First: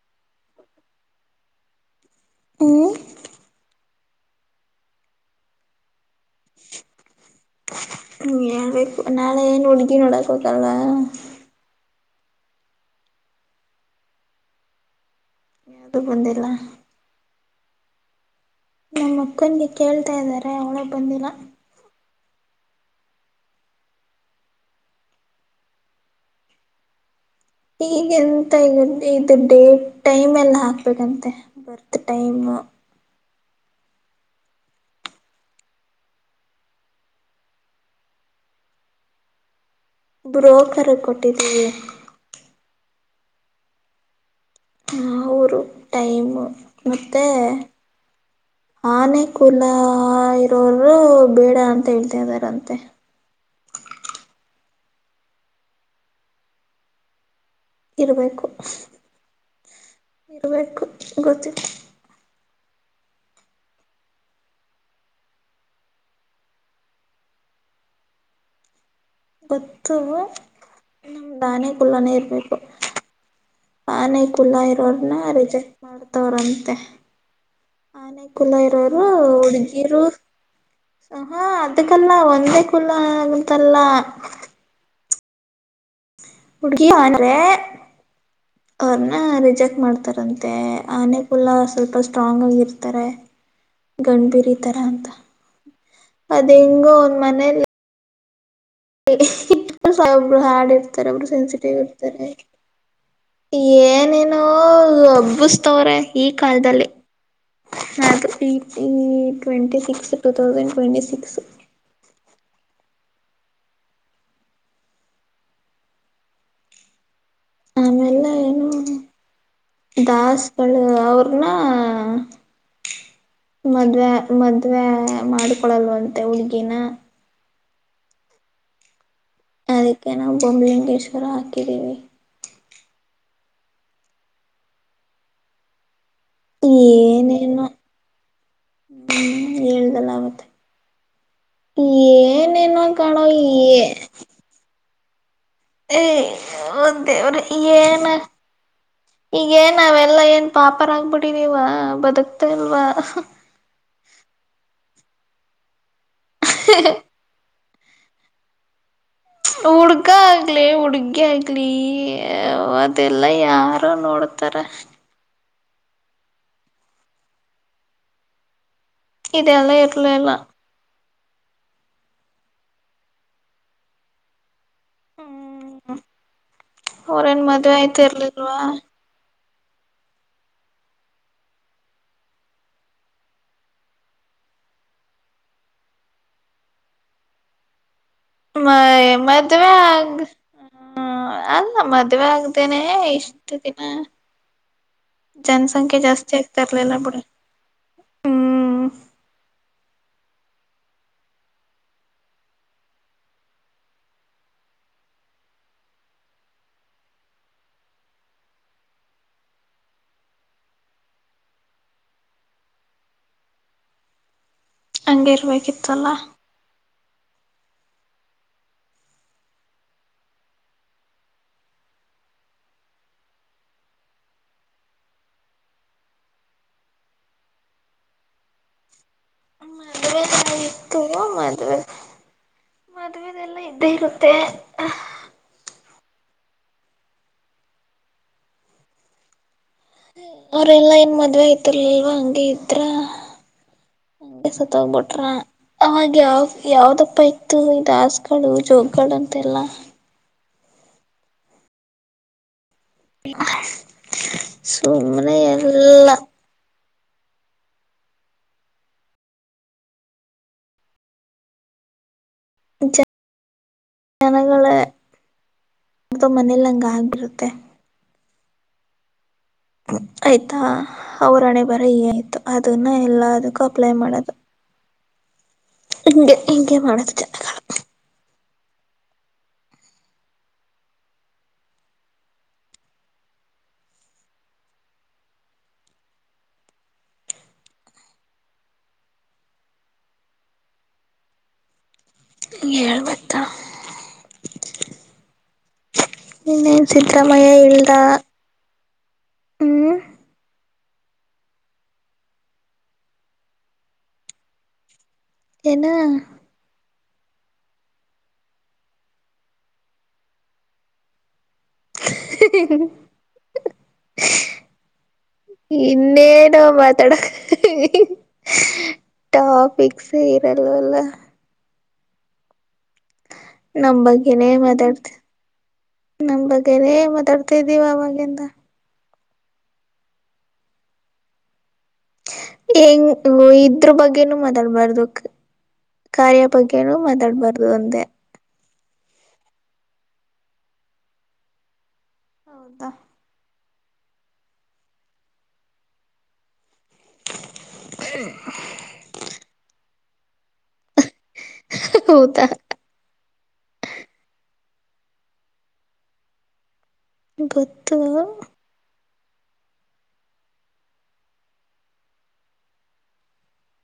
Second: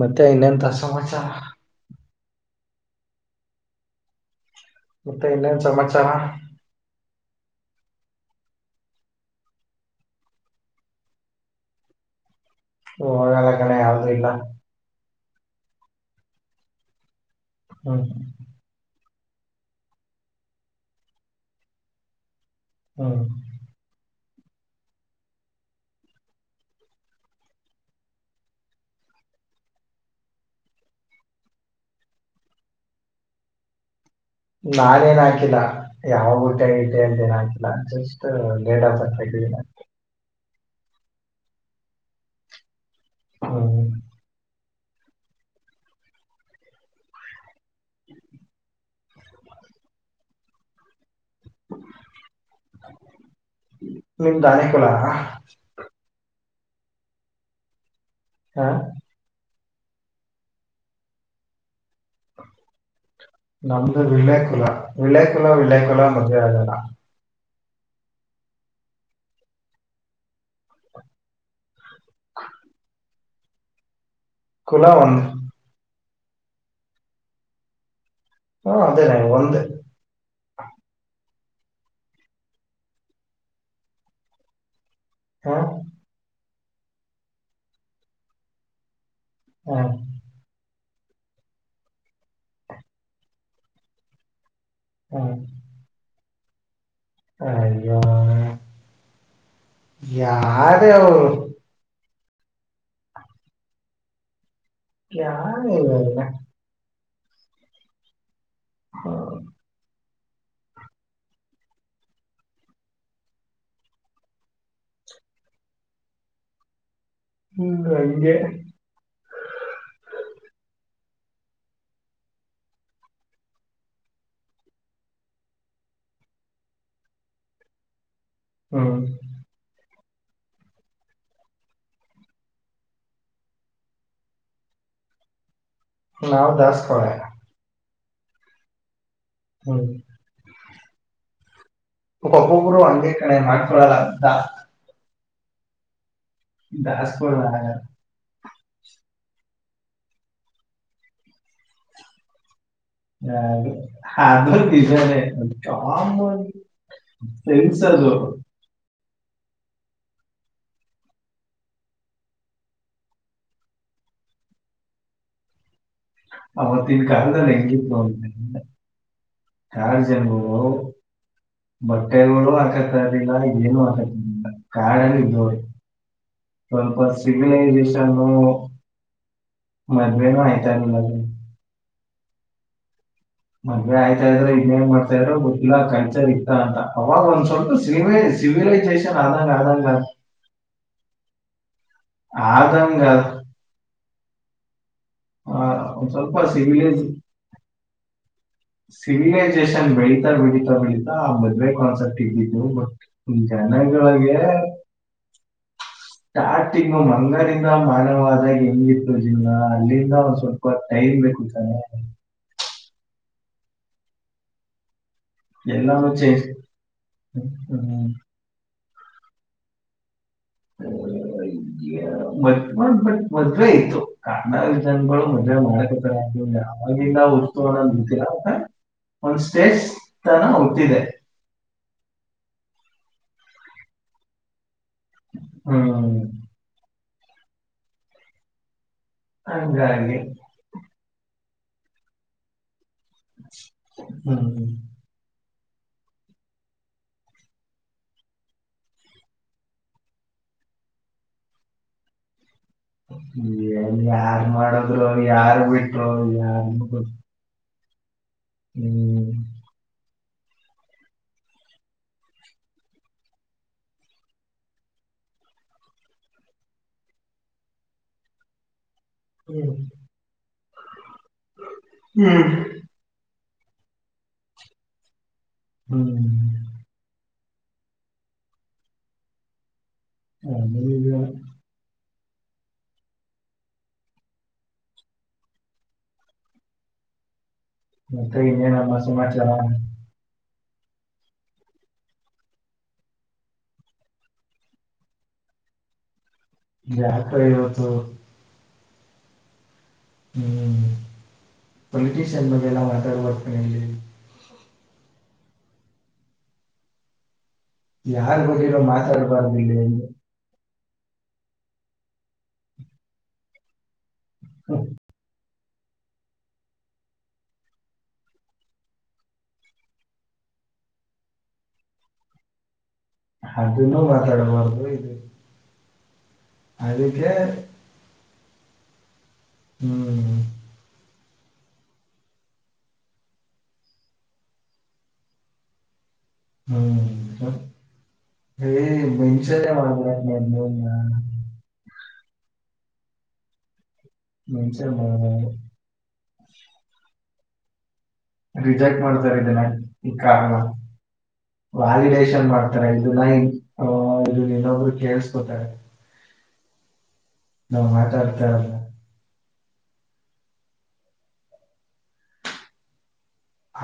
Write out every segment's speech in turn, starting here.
ಮತ್ತೆ ನ್ನಂತ ಸಮಾಚಾರ ಹು ಮತ್ತೆ ಇನ್ನನ್ ಸಮಾಚಾರ ಹ್ಮ ಹೇಳ್ಬೇಕು ನಾಳೆ ಏನ್ ಹುಡುಗಿ ನೋಡಕ್ ಹೋತಾವಳ ಹೋಗಲ್ಲ ಕಣೆ ಯಾವ್ದೂ ಇಲ್ಲ ಅಟ್ಟು ಬಂದಿಲ್ಲ ಹ್ಮ ನೋಡು ನಿಮಕ್ಕನಿಗೆ ಕೇಳ್ತಾ ಇದ್ದಾರೆ ಅವಳೆ ಬಂದಿಲ್ಲ ಹ್ಮ್ ಈಗೆಂತ ಇರದೇ ಈಗ ಇದು ಡೇಟ್ ಅಂಡ್ ಟೈಮ್ ಎಲ್ಲ ಹಾಕ್ಬೇಕಂತೆ ಬರ್ತ್ ಟೈಮ್ ನಾನೇನು ಹಾಕಿಲ್ಲ ಯಾವಾಗ್ ಹುಟ್ಟಿದೆ ಐತೆ ಅಂತ ಏನ್ ಹಕಿಲ್ಲ ಜಸ್ಟ್ ಡೇಟ್ ಆಫ್ ಬರ್ತ್ ಹಾಕಿದೇನಿ ಬ್ರೋಕರ್ಗೇ ಕೊಟ್ಟಿದ್ದೀವಿ ಹ್ಮ ಹ್ಮ್ಮ್ಮ್ ಅವರು ಟೈಮ್ ಮತ್ತೆ ಆನೆ ಕುೂಲ ಇರೋರು ಬೇಡ ಅಂತ ಹೇಳ್ತಿದಾರಂತೆ ನಿಂದ್ ಆನೆ ಕುಲನ ಇರಬೇಕು ಹಾ ಇರ್ಬೇಕು ಗೊತ್ತಿಲ್ಲ ನಮ್ದು ವಿಲಕುಲ ವಿಲಕುಲ ವಿಲಕುಲ ಮದುವೆ ಆಗಲ್ಲ ಗೊತ್ತು ನಮ್ ದಾನೆ ಕುಲ್ಲಾನೇ ಇರ್ಬೇಕು ಆನೆ ಕುಲ್ಲಾ ಕುಲ ಇರೋರ್ನ್ನ ಒಂದು ರಿಜೆಕ್ಟ್ ಮಾಡ್ತವ್ರಂತೆ ಆನೆ ಕುಲ ಹ್ಮ್ ಇರೋರು ಅದೇನೆ ಒಂದ್ ಹುಡ್ಗೀರು ಹಾ ಅದಕಲ್ಲ ಒಂದೇ ಕುಲ ಆಗಂತಲ್ಲ ಹಾ ಹುಡುಗಿ ಅಂದ್ರೆ ಅವ್ರನ್ನ ಹ ರಿಜೆಕ್ಟ್ ಮಾಡ್ತಾರಂತ ಮತ್ತೆ ಆನೆ ಕುಲ್ಲ ಸ್ವಲ್ಪ ಸ್ಟ್ರಾಂಗ್ ಆಗಿ ಇರ್ತಾರೆ ಗಂಡಭಿರಿ ತರ ಅಂತ ಹ ಅದೆಂಗೋ ಅಯ್ಯೋ ಇ ಒಬ್ರು ಹಾರ್ಡ್ ಯಾರೇ ಇರ್ತಾರೆ ಅವರು ಒಬ್ರು ಸೆನ್ಸಿಟಿವ ಇರ್ತಾರೆ ಏನೇನೋ ಯಾರೇ ಹಬ್ಬಸ್ತವ್ರ ಇವ್ರು? ಈ ಕಾಲದಲ್ಲಿ ನಾ ಅಂತೂ twenty six two thousand twenty six hmm ಆಮೇಲೆ ಹಂಗೆ ಏನು ದಾಸ್ಗಳುಳ ಅವರುನ್ನ ಮದ್ವೆ ಮದ್ವೆ ಮಾಡಕೊಳ್ಳಲ್ವಂತೆ ಹುಡ್ಗಿನ ಹ್ಮ ಅದಕ್ಕೆ ನಾವು ಬೊಂಬ್ಲಿಂಗೇಶ್ವರ ಹಾಕಿದ್ದೀವಿ ನಾವು ದಾಸ್ಕೋಳೆ ಏನೇನು ಹ್ಮ ಹ್ಮ್ ಹೇಳ್ದಲ್ಲ ಆವತ್ತೆ ಒಬ್ಬೊಬ್ರು ಏನೇನೋ ಹಂಗೆ ಕಣೋ ಕಣೆ ಮಾಡ್ಕೊಳಲ್ಲ ಏನ್ ದಾ ಏ ಅಯ್ಯೋ ದೇವ್ರೇ ದಾಸ್ಕೊಳಲ್ಲ ಹಾಗೆ. ಏನೋ ಈಗ ಏನ್ ನಾವೆಲ್ಲಾ ಏನ್ ಪಾಪರ ಆಗ್ಬಿಟ್ಟಿದವ ಬದುಕ್ತಾ ಇಲ್ವಾ ಹ ಅದು ಆಮೇಲೆ [inaudible] ಎಟ ಸರ್ ಹುಡ್ಗ ಆಗ್ಲಿ ಹುಡ್ಗಿ ಆಗ್ಲಿ ಅದೆಲ್ಲ ಯಾರು ನೋಡ್ತಾರ ಅವತ್ತಿನ ಕಾಲದಲ್ಲಿ ಹೆಂಂಗಿ ನೋತೇನೆ [unintelligible] ಇದೆಲ್ಲ ಯಾರಜಬ ಇರ್ಲಿಲ್ಲ [unintelligible] ಬಟ್ಟೆಗಳು ಹಾಕತ ಇರಲಿಲ್ಲ ಇದೇನು ಹಾಕತ್ತರ್ ಲ್ಲ ಕಾರಣಕ ಹ್ಮ್ ಅವ್ರೇನ್ ಮದ್ವೆ ಸಿವಲೈಜೇಶನ್ ಆಯ್ತಿರ್ಲಿಲ್ವಾ ಮದ್ವೇಗ ಆಯ್ತಾದು ಮನ್ ಆಯ್ತಾ ಇದ್ರೆ ಇನ್ನೇನ್ ಮಾಡ್ತಾ ಇದ್ರು ಗೊತ್ತಿಲ್ಲ ಕಲ್ಚರ್ ಇತ್ತ ಅಂತ ಅವಾಗ ಒಂದ್ ಸ್ವಲ್ಪ ಶ್ರೀಮೇಶ ಮಯ ಮದವಾಯಾಾಗ ಹ್ಮ ಅಲ್ಲ ಮದ್ವೆ ಆಗ್ದೇನೆ ಆದಂಗ ಇಷ್ಟ ದಿನ ಆ, ಜನಸಂಖ್ಯೆ ಒಂದ್ ಜಾಸ್ತಿ ಸ್ವಲ್ಪ ಆಗ್ತಾ ಇರ್ಲಿಲ್ಲ ಸಿವಿಲೈಸ್ ಬಿಡ ಹ್ಮ್ ಸಿವಿಲೈಸೇಷನ್ ಬೆಳೀತಾ ಬೆಳೀತಾ ಬೆಳೀಿತಾ ಆ ಮದ್ವೆ ಕಾನ್ಸೆಪ್ಟ ಇದ್ದಿದ್ದತ್ತು ಬಟ್ ಜನಗಳೊಗೆ ಸ್ಟಾರ್ಟಿಂಗ್ ಮಂಗಾರಂದ ಮಾನವಾದಾಗ ಹೆಂಗಿರ್ತ ಜಿಲ್ಲ ಅಲ್ಲಿ ಸ್ವಲ್ಪ ಟೈಮ್ ಬೇಕು ಅಂಗೇ [unintelligible] ಎಲ್ಲಾಚೇ ಹ್ಮ [unintelligible] [inaudible] ಮ ಬಟ್ ಮದ್ವೆೆ ಇತ್ತು ಕಣ ವಿಧನ್ಗಳು ಮದ್ವೆ ಮಾಡಕತರ [unintelligible] ಅವಗಂದ ಹುರ್ತು ಅನ್ನ ನಿಡ್ತಿರ ಒಂದ್ ಸ್ಟೇಜ್ ತನ ಹುಟ್ಟಿದೆ [unintelligible] ಹ ಅದು ಎಲ್ಲ ಇದ್ದೇ ಇರುತ್ತೆ ಹ್ಮ ಹಂಗೆ ಅವರೆಲ್ಲ ಏನು ಮದುವೆ ಆಐತರಲ್ವ ಹಂಗಗೆ ಇದ್ರ ಹಂಗೆ ಹ್ಮ್ ಸತ್ತೋಗ್ಬಿಟ್ರಾ ಅವಾಗ ಯಾವ ಯಾವ್ದಪ್ಪ ಇತ್ತು ದಾಸ್ಗಳು ಜೋಗಗಳು ಅಂತೆಲ್ಲ ಏನ್ ಯಾರ್ ಮಾಡದ್ರು ಸುಮ್ಮನೆ ಯಾರ್ ಬಿಟ್ರು ಎಲ್ಲ ಯಾರ್ ಮುಗರು ಹ್ಮ್ ಜ ಜನಗಳ ಅ್ದ ಮನೇಲಿ ಹಂಗ ಆಗ್ಬಿರುತ್ತೆ ಆಯ್ತಾ ಅವ್ರಣೆ ಬರ ಆಯ್ತು ಅದನ್ನ ಎಲ್ಲದಕ್ಕೂ ಅಪ್ಲೈ ಮಾಡೋದು ಹಿಗೆ ಹ್ಮ್ ಹಿಂಗೆ ಮಾಡೋದು ಜ ಹದ ಮತ್ತೆ ಇನ್ನೇ ನಮ್ಮ ಸಿಮಾಚಲ ಹಗೆ ಹೇಳ್ಬೇಕತ್ತಾ [inaudible] ಇನ್ನೇನು ಜಾತ್ರೆ ಸಿದ್ದರಾಮಯ್ಯ ಇವತ್ತು ಇಲ್ಲದ ಹ ಹ್ಮ್ ಪೊಲಿಟಿಷಿಯನ್ ಬಗ್ಗೆ ಎಲ್ಲಾ ಮಾತಾಡ್ಬರ್ತಾನ ಇಲ್ಲಿ [unintelligible] ಏನು ಯಾರ್ ಗತ್ತಗ ಮಾತಾಡಬಾರ್ದಿಲ್ಲ [unintelligible] ಹ್ಮ ಹೌ ಇನ್ನೇನೋ ಮಾತಾಡ ಟಾಪಿಕ್ಸ್ ಇರಲ್ವಲ್ಲ ಅದನ್ನು ನಮ ಬಗ್ಗೆನೇ ಮಾತಾಡಬಾರ್ದು ಮಾತಾಡ್ತ ಇದು ನಮ್ ಬಗ್ಗೆರೇ ಅದಕ್ಕೆ ಮಾತಾಡ್ತಾ ಇದಿದ್ದೀವ ಅವಾಗೆಂದ ಹ್ಮ್ ಂಗ ಇದ್ರ ಬಗ್ಗೆನೂ ಮಾತಾಡ್ಬಾರ್ದು ಕಾರ್ಯ ಬಗ್ನ ಮಾತಾಡ್ಬಾರ್ದು ಅಂದೆ ಹ ಮನುಷಲ್ಲ ಮಾಡ ಮ ಹೌದಾ ಮುಚೆಮ ಏ ರಿಜೆಕ್ಟ್ ಮಾಡ್ತಾರೆ ಇದಿನ ಈ ಕಾರ್ ನ ಹೌದಾ ವ್ಯಾಲಿಡೇಶನ್ ಮಾಡ್ ಇದು ನೈನ್ ಇದುಲ್ಲಬ್ರು ಕೇಳಳ್ಸ್ಕೋತಾರೆ ನಾ್ ಗೊತ್ತು ಮಾತಾಡ್ತ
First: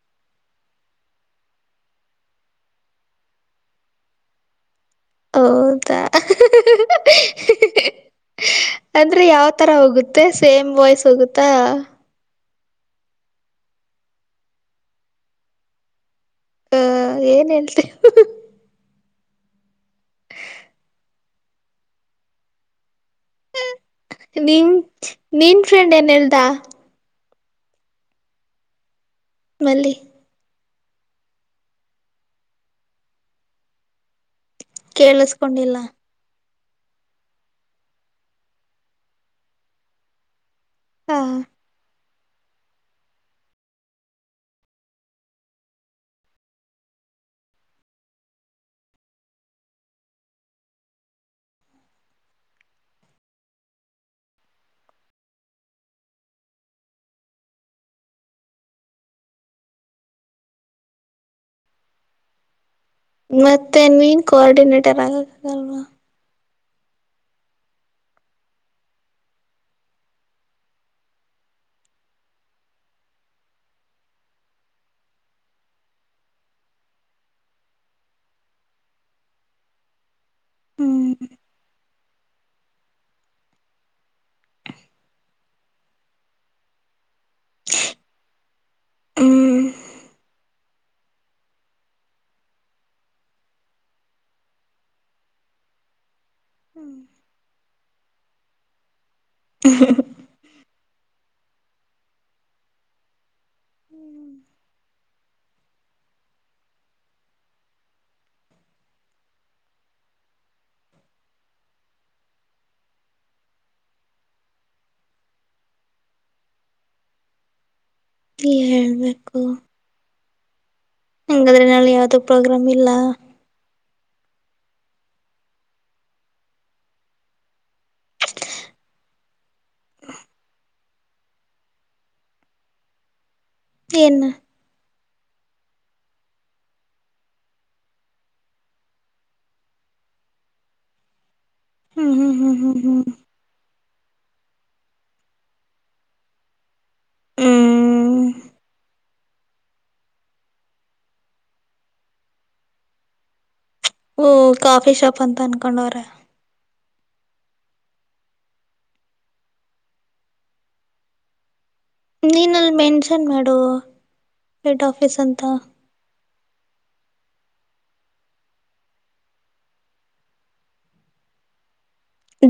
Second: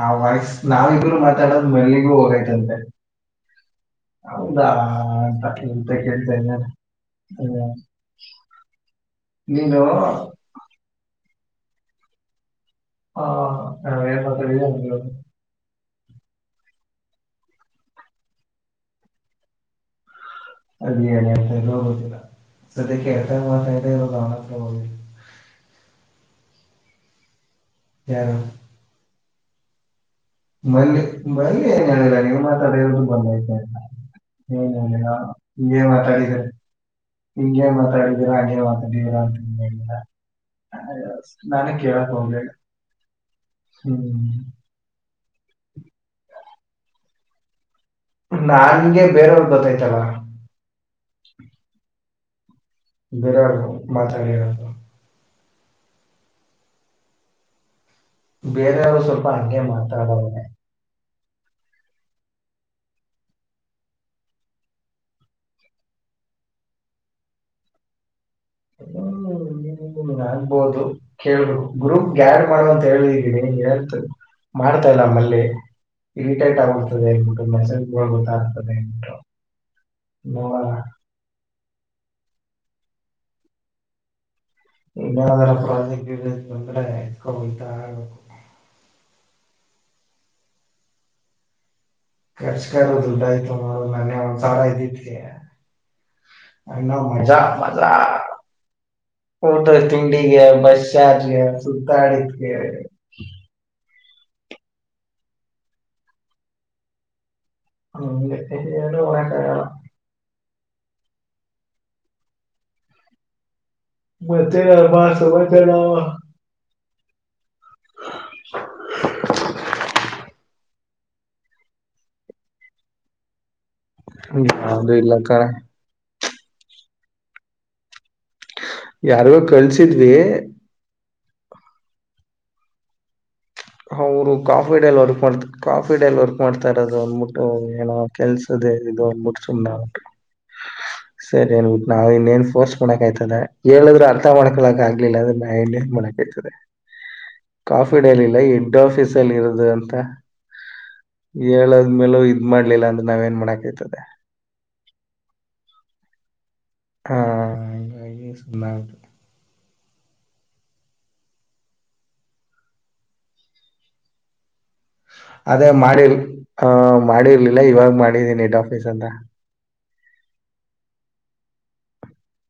ಆ ವಯ್ಸ್ ನಾವಿಬ್ರು ಮಾತಾಡದ್ ಮೆಲ್ಲಿಗೂ ಹೋಗೈ್ತಂತೆ ಹೌದಾಂತ ಎಂತ ಹೌದಾ ಕೇಳ್ತ ಅಂದ್ರೆ ಯಾವ ತರ ಹೋಗುತ್ತೆ ಸೇಮ್ ವಾಯ್ಸ್ ಹೋಗುತ್ತಾ ಹದು ಹ ಏನ್ ಹಳ್ತಿ ಅಲ್ಲಿ ಣ ಅತಾ ಇರ ಹೋಗುದಿಲ್ಲ ಸದ್ಯಕ್ಕೆ ಎಫ್ಐ ಮಾತಾಡಿದ್ರೆ ಇರೋದು ಅವನ ಹತ್ರ ನೀನ್ ಹೋಗಿ ನೀನ್ ಫ್ರೆಂಡ್ ಏನಲ್ದಾ ಹ ಮಲ್ಲಿೆ ಮಲ್ಲಿ ಮಲ್ಲಿಯ ಳ ನೀ ಮಾತ್ರ ಅಡೆಯು ಬಂದತ ಏನ್ ಇ ನಾ ಕೇಳಿಸಕೊಂಡಿಲ್ಲ ಈಗೆ ಮಾತಾಡಿದ್ದಾರೆ ಹಿಂಂಗಗೆ ಮಾತಾಡಿದ್ದೀರಾ ಹಾಗೆ ಮಾತಾಡಿದ್ದೀರಾ ಅಂತಲ್ಲ ಹ ನ ಕ ಹೋಗ ಹ್ಮ್ ಹ ನಾಗೆ ಬೇರೆಯವ್ರ ಗೊತ್ತಾಯ್ತಲ್ಲ ಬರಾಳ ಮಾತರಿ ಬೇರೆಯವರು ಸ್ವಲ್ಪ ಹಾಗಂೇ ಮಾತಾಡವನನೆ ಮತ್ತೆನ್ ಮೀನ್ ಕೋಆರ್ಡಿನೇಟರ್ ಆಗದಲ್ವಾ ಹಾ ನು ನೀನ್ ಆಗ್ಬಹುದು ಕೇಳರು ಗ್ರೂಪ್ ಗ್ಯಾರ್ ಮಾಡುವ ಅಂತ ಹೇಳಿಗೆ ಹೇಳ್ತ ಮಾಡ್ತಾ ಇಲ್ಲಮ್ಮಲ್ಲಿ ಇರಿಟೈಟ್ ಆಗಿರ್ತದೆ ಹನ್ಬಿಟ್ಟು ಮೆಸೇಜ್ ಗೊತ್ತಾಗ್ತದೆ ಹನ್ಬಿಟ್ಟು ಹ್ಮ್ ಏನಾದರ ಪ್ರಾಜೆಕ್ಟ್ ಬಂದ್ರೆ ಇಕತ ಆಬೇಕು ಹ್ಮ್ ಖರ್ಚ್ಕದುಡಯ್ತುೋ ನ ಒಸಾರ ಇದಿಗೆ ಮಾ ಮಜಾ ಟ ತಿಂಡಿಗೆ ಬಸ್ ಚಾರ್ಜ್ಗೆ ಸುತ್ತಾಡತ್ಗೆ ಹ್ಮ್ ಹ ಅಳ ಮತ್ತೆ ಮಾಡ ಸಮಯ ಚಡ ಹೇಬೇಕು ಹಂಗಾದ್ರೆ ನಲ್ಲಿ ಯಾವ್ದು ಪ್ರೋಗ್ರಾಮ್ ಇಲ್ಲ ಯಾದುೂ ಇಲ್ಲ ಕರೆ ಯಾರಿಗೋ ಕಳ್ಸಿದ್ವಿ ಏನ್ ಅವರು ಕಾಫಿ ಡಲ್ ವರ್ಕ್ ಮಾಡ್ತ ಕಾಫಿ ಡಲ್ಲಿ ವರ್ಕ್ ಮಾಡ್ತಾ ಇರೋದು ಅಂದ್ಬಿಟ್ಟು ಏನ ಕೆಲ್ಸ ಅದೇ ಇದು ಒಬರು ಸುನ್ನ [inaudible] ಸರಿ ನ್ಟ್ು ನಾವ ಹ್ಮ್ ಹ್ಮ್ ಇನ್ನೇನ್ ಹ್ಮ್ ಫೋರ್ಸ್ ಹ್ಮ್ ಮಾಡಕ್ ಹ್ಮ್ ಆಯ್ತದ ಹೇಳಿದ್ರು ಅರ್ಥ ಮಾಡ್ಕೊಳಕ ಆಗ್ಲಿಲ್ಲ ಅ್ರ ಮಾಡಕ್ತದೆ ಕಾಫಿ ಹ್ಮ್ ಇಡಲಿಲ್ಲ ದಡ್ ಆಫೀಸ್ ಅಲ್ಲಿ ಇರೋದು ಅಂತ ಹೇಳದ್ಮೇಲೂ ಇದ್ ಮಾಡ್ಲಿಲ್ಲ ಅಂದ್ರ ನಾವ ಏನ್ ಮಾಡಕತದೆ ಹ್ಮ ಕಾಫಿ ಶಾಪ್ ಅಂತ ಅನ್ಕೊಂಡವ್ರ ಹ ಸುಮ್ಮು ನೀನಲ್ಲಿ ಮೆನ್ಷನ್ ಮಾಡು ಹೆಡ್ ಆಫೀಸ್ ಅಂತ ಅದೇ ಮಾಡಿರ್ ಆ ಮಾಡಿರ್ಲಿಲ್ಲ ಇವಾಗ ಮಾಡಿದೀನಿ ಇಡ್ ಆಫೀಸ್ ಅಂತ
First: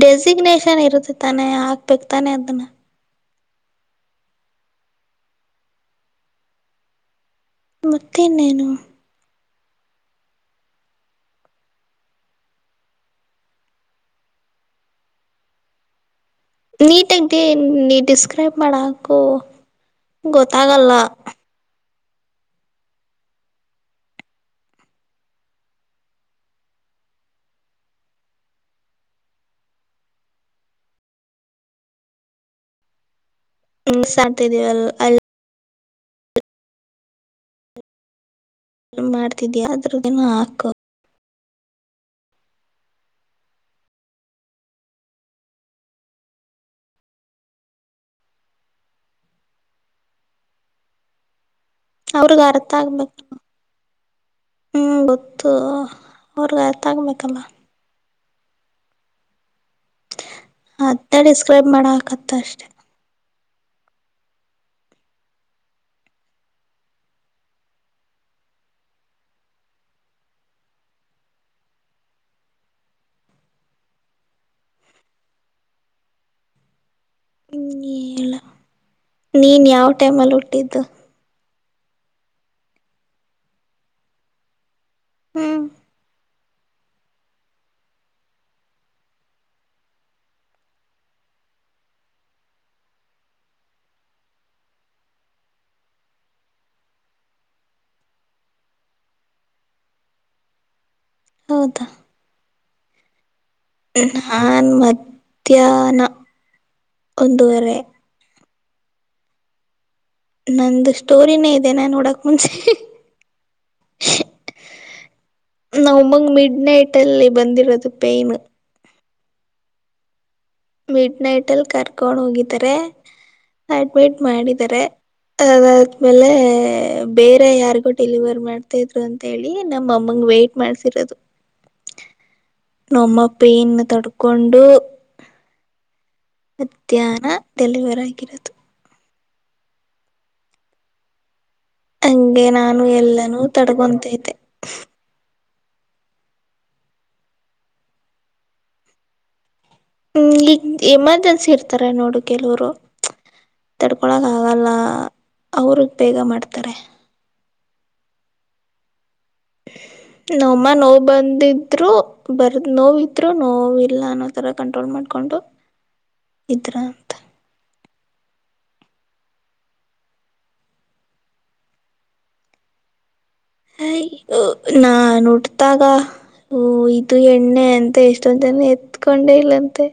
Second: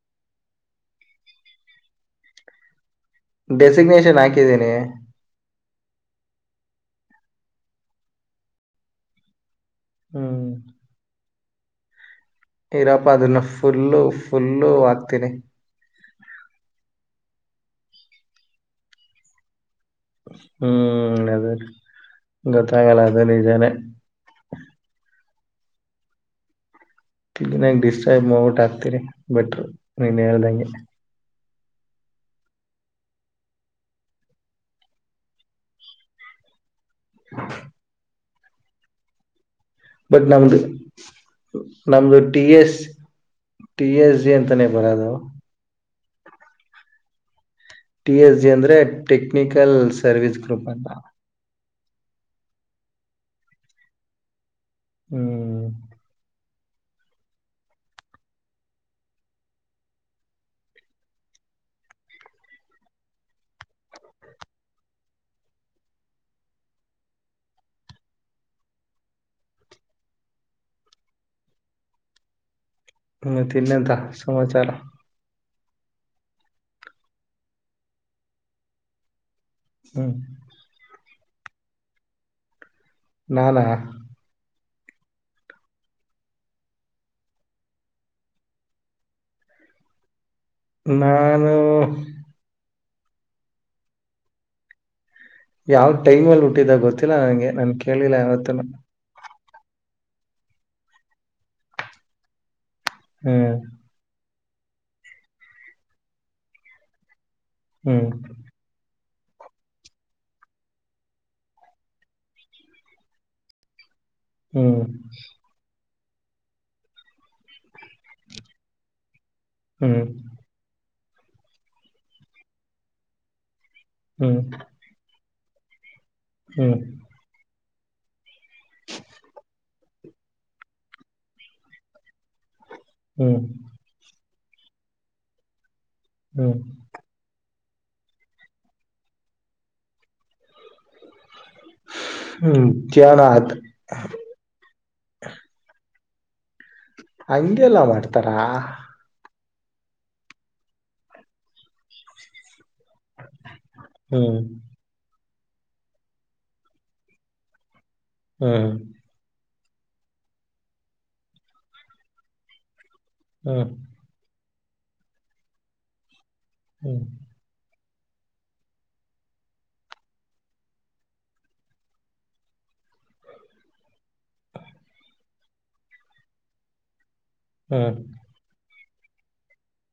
ಡೆಸಿಗ್ನೇಷನ್ ಇರುತ್ತೆ ತಾನೆ ಹಾಕ್ಬೇಕ ತಾನೆ ಅದನ್ನ ಡೆಸಿಗ್ನೇಷನ್ ಹಾಕಿದ್ದೀನಿ ಮತ್ತೆನ್ನೇನು ಹ್ಮ್ ಇರಪ್ಪ ಅದನ್ನ ಫುಲ್ಲು ಫುಲ್ಲು ಹಾಕ್ತೀನಿ ನೀಟಾಗಿ ಡೇ ನೀ ಡಿಸ್ಕ್ರೈಬ್ ಮಾಡೋಕು ಗೊತ್ತಾಗಲ್ಲ ಹ ಗೊತ್ತಾಗಲ್ಲ ಅದಲ್ಲಿ ಇದ ಇದಾನನೆ ಇಿನಂ ಡಿಸ್ಟರ್ಬ್ ಮಟ್ ಆಗ್ತಿೀರಿ ಬೆಟ್್ರ ನೀನ್ ಹೇಳ್ದಂಗೆ ಹ್ಮ ಸಾ್ತಿದೀವಲ್ಲ ಅ ಹ ಮಾಡ್ತಿದ್ಯಾ ಅ ಬದನಾಮದು ನಮ್ದು T S T S G ಅಂತಾನೇ ಬರದು ಟಿ ಎಸ್ ಜಿ ಅಂದ್ರೆ ಟೆಕ್ನಿಕಲ್ ಸರ್ವಿಸ್ ಗ್ರೂಪ್ ಅಂತ ಅವ್ರಿಗ ಅರ್ಥ ಆಗ್ಬೇಕ ಹ್ಮ್ ಗೊತ್ತು ಹ್ಮ್ ಅವ್ರಗಾಯ ತಗಬೇಕಲ್ಲ ತ್ತ ಡಿಸ್ಕ್ರೈಬ್ ಮಾಡ ಹಾಕತ್ತ ಅಷ್ಟೇ ಮ ತಿನ್ನದ ಸಮಾಚಾರ ಹ್ಮಲ್ಲ ನೀನ್ ಯಾವ ಹ್ಮ್ ಟೈಮ್ಲ್ಲಿ ಹುಟ್ಟಿದ್ದು ನಾಾನ ಹ್ಮ್ ನಾನು ಯಾವ್ ಟೈಮ್ ಅಲ್ಲಿ ಹುಟ್ಟಿದಾಗ ಗೊತ್ತಿಲ್ಲ ನಂಗೆ ನನ್ ಕೇಳಲಿಲ್ಲ ಯಾವತ್ತ ಹೌದಾ ಹ್ಮ್ ನಾನ್ ಮಧ್ಯಾಹ್ನ ಒಂದುವರೆ ಹ್ಮ ನಂದು ಸ್ಟೋರಿನೇ ಇದೆ ನಾನು ನೋಡಕ ಮುಂಚೆ ಹ್ಮ್ ನಾವುಮ್ಮಂಗ ಮಿಡ್ ನೈಟ್ ಅಲ್ಲಿ ಬಂದಿರೋದು ಪೈಯ್ನ್ ಹ್ಮ್ ಮಿಡ್ ನೈಟಲ್ಲಿ ಕರ್ಕೊಂಡು ಹೋಗಿದ್ದಾರೆ ಅಡ್ಮಿಟ್ ಹ್ಮ್ ಮಾಡಿದ್ದಾರೆ ಅದಾದ್ಮೇಲೆ ಹ್ಮ್ ಬೇರೆ ಯಾರಿಗೂ ಡೆಲಿವರ್ ಮಾಡ್ತಾ ಇದ್ರು ಅಂತೇಳಿ ನಮ್ಮ ಅಮ್ಮಂಗ ವೈಟ್ ಮಾಡ್ಸಿರೋದು ನಮ್ಮ ಹ್ಮ್ ಪೇನ್ ತೊಡ್ಕ ಕೊಂಡು ಹ್ಮ್ ಮಧ್ಯಾಹ್ನ ಡೆಲಿವರ್ ಆಗಿರೋದು ಹಂಗೆ ಹ್ಮ್ ನಾನು ಜೀವನ ಎಲ್ಲಾನೂ ಆತು ತಡ್ಕೊಂತೈತೆ ಹಂಗೆಲ್ಲ ಮಾಡ್ತಾರಾ ಹ್ಮ್ ಈಗ ಎಮರ್ಜೆನ್ಸಿ ಇರ್ತಾರ ನೋಡು ಕೆಲವರು ತಡ್ಕೊಳಕ್ ಹ್ಮ್ ಆಗಲ್ಲ ಅವ್ರಗ್ ಬೇಗ ಮಾಡ್ತಾರೆ ಹ್ಮ್ ನೋಮ್ಮ ನೋವು ಬಂದಿದ್ರು ಬರ್ದ ನೋವಿದ್ರು ಹ್ಮ್ ನೋವುಲ್ಲ ಅನ್ನೋ ಥರ ಕಂಟ್ರೋಲ್ ಮಾಡಕೊಂಡು ಈಥರ ಹ್ಮ್ ಹಯ್ ನಾ ನೋಟತಾಗ ಹ ಇದು ಎಣ್ಣೆ ಅಂತ ಹ್ಮ್ ಎಷ್ಟ ತಂದಾನ ಎತ್ಕೊಂಡೇ ಇಲ್ಲಂತೆ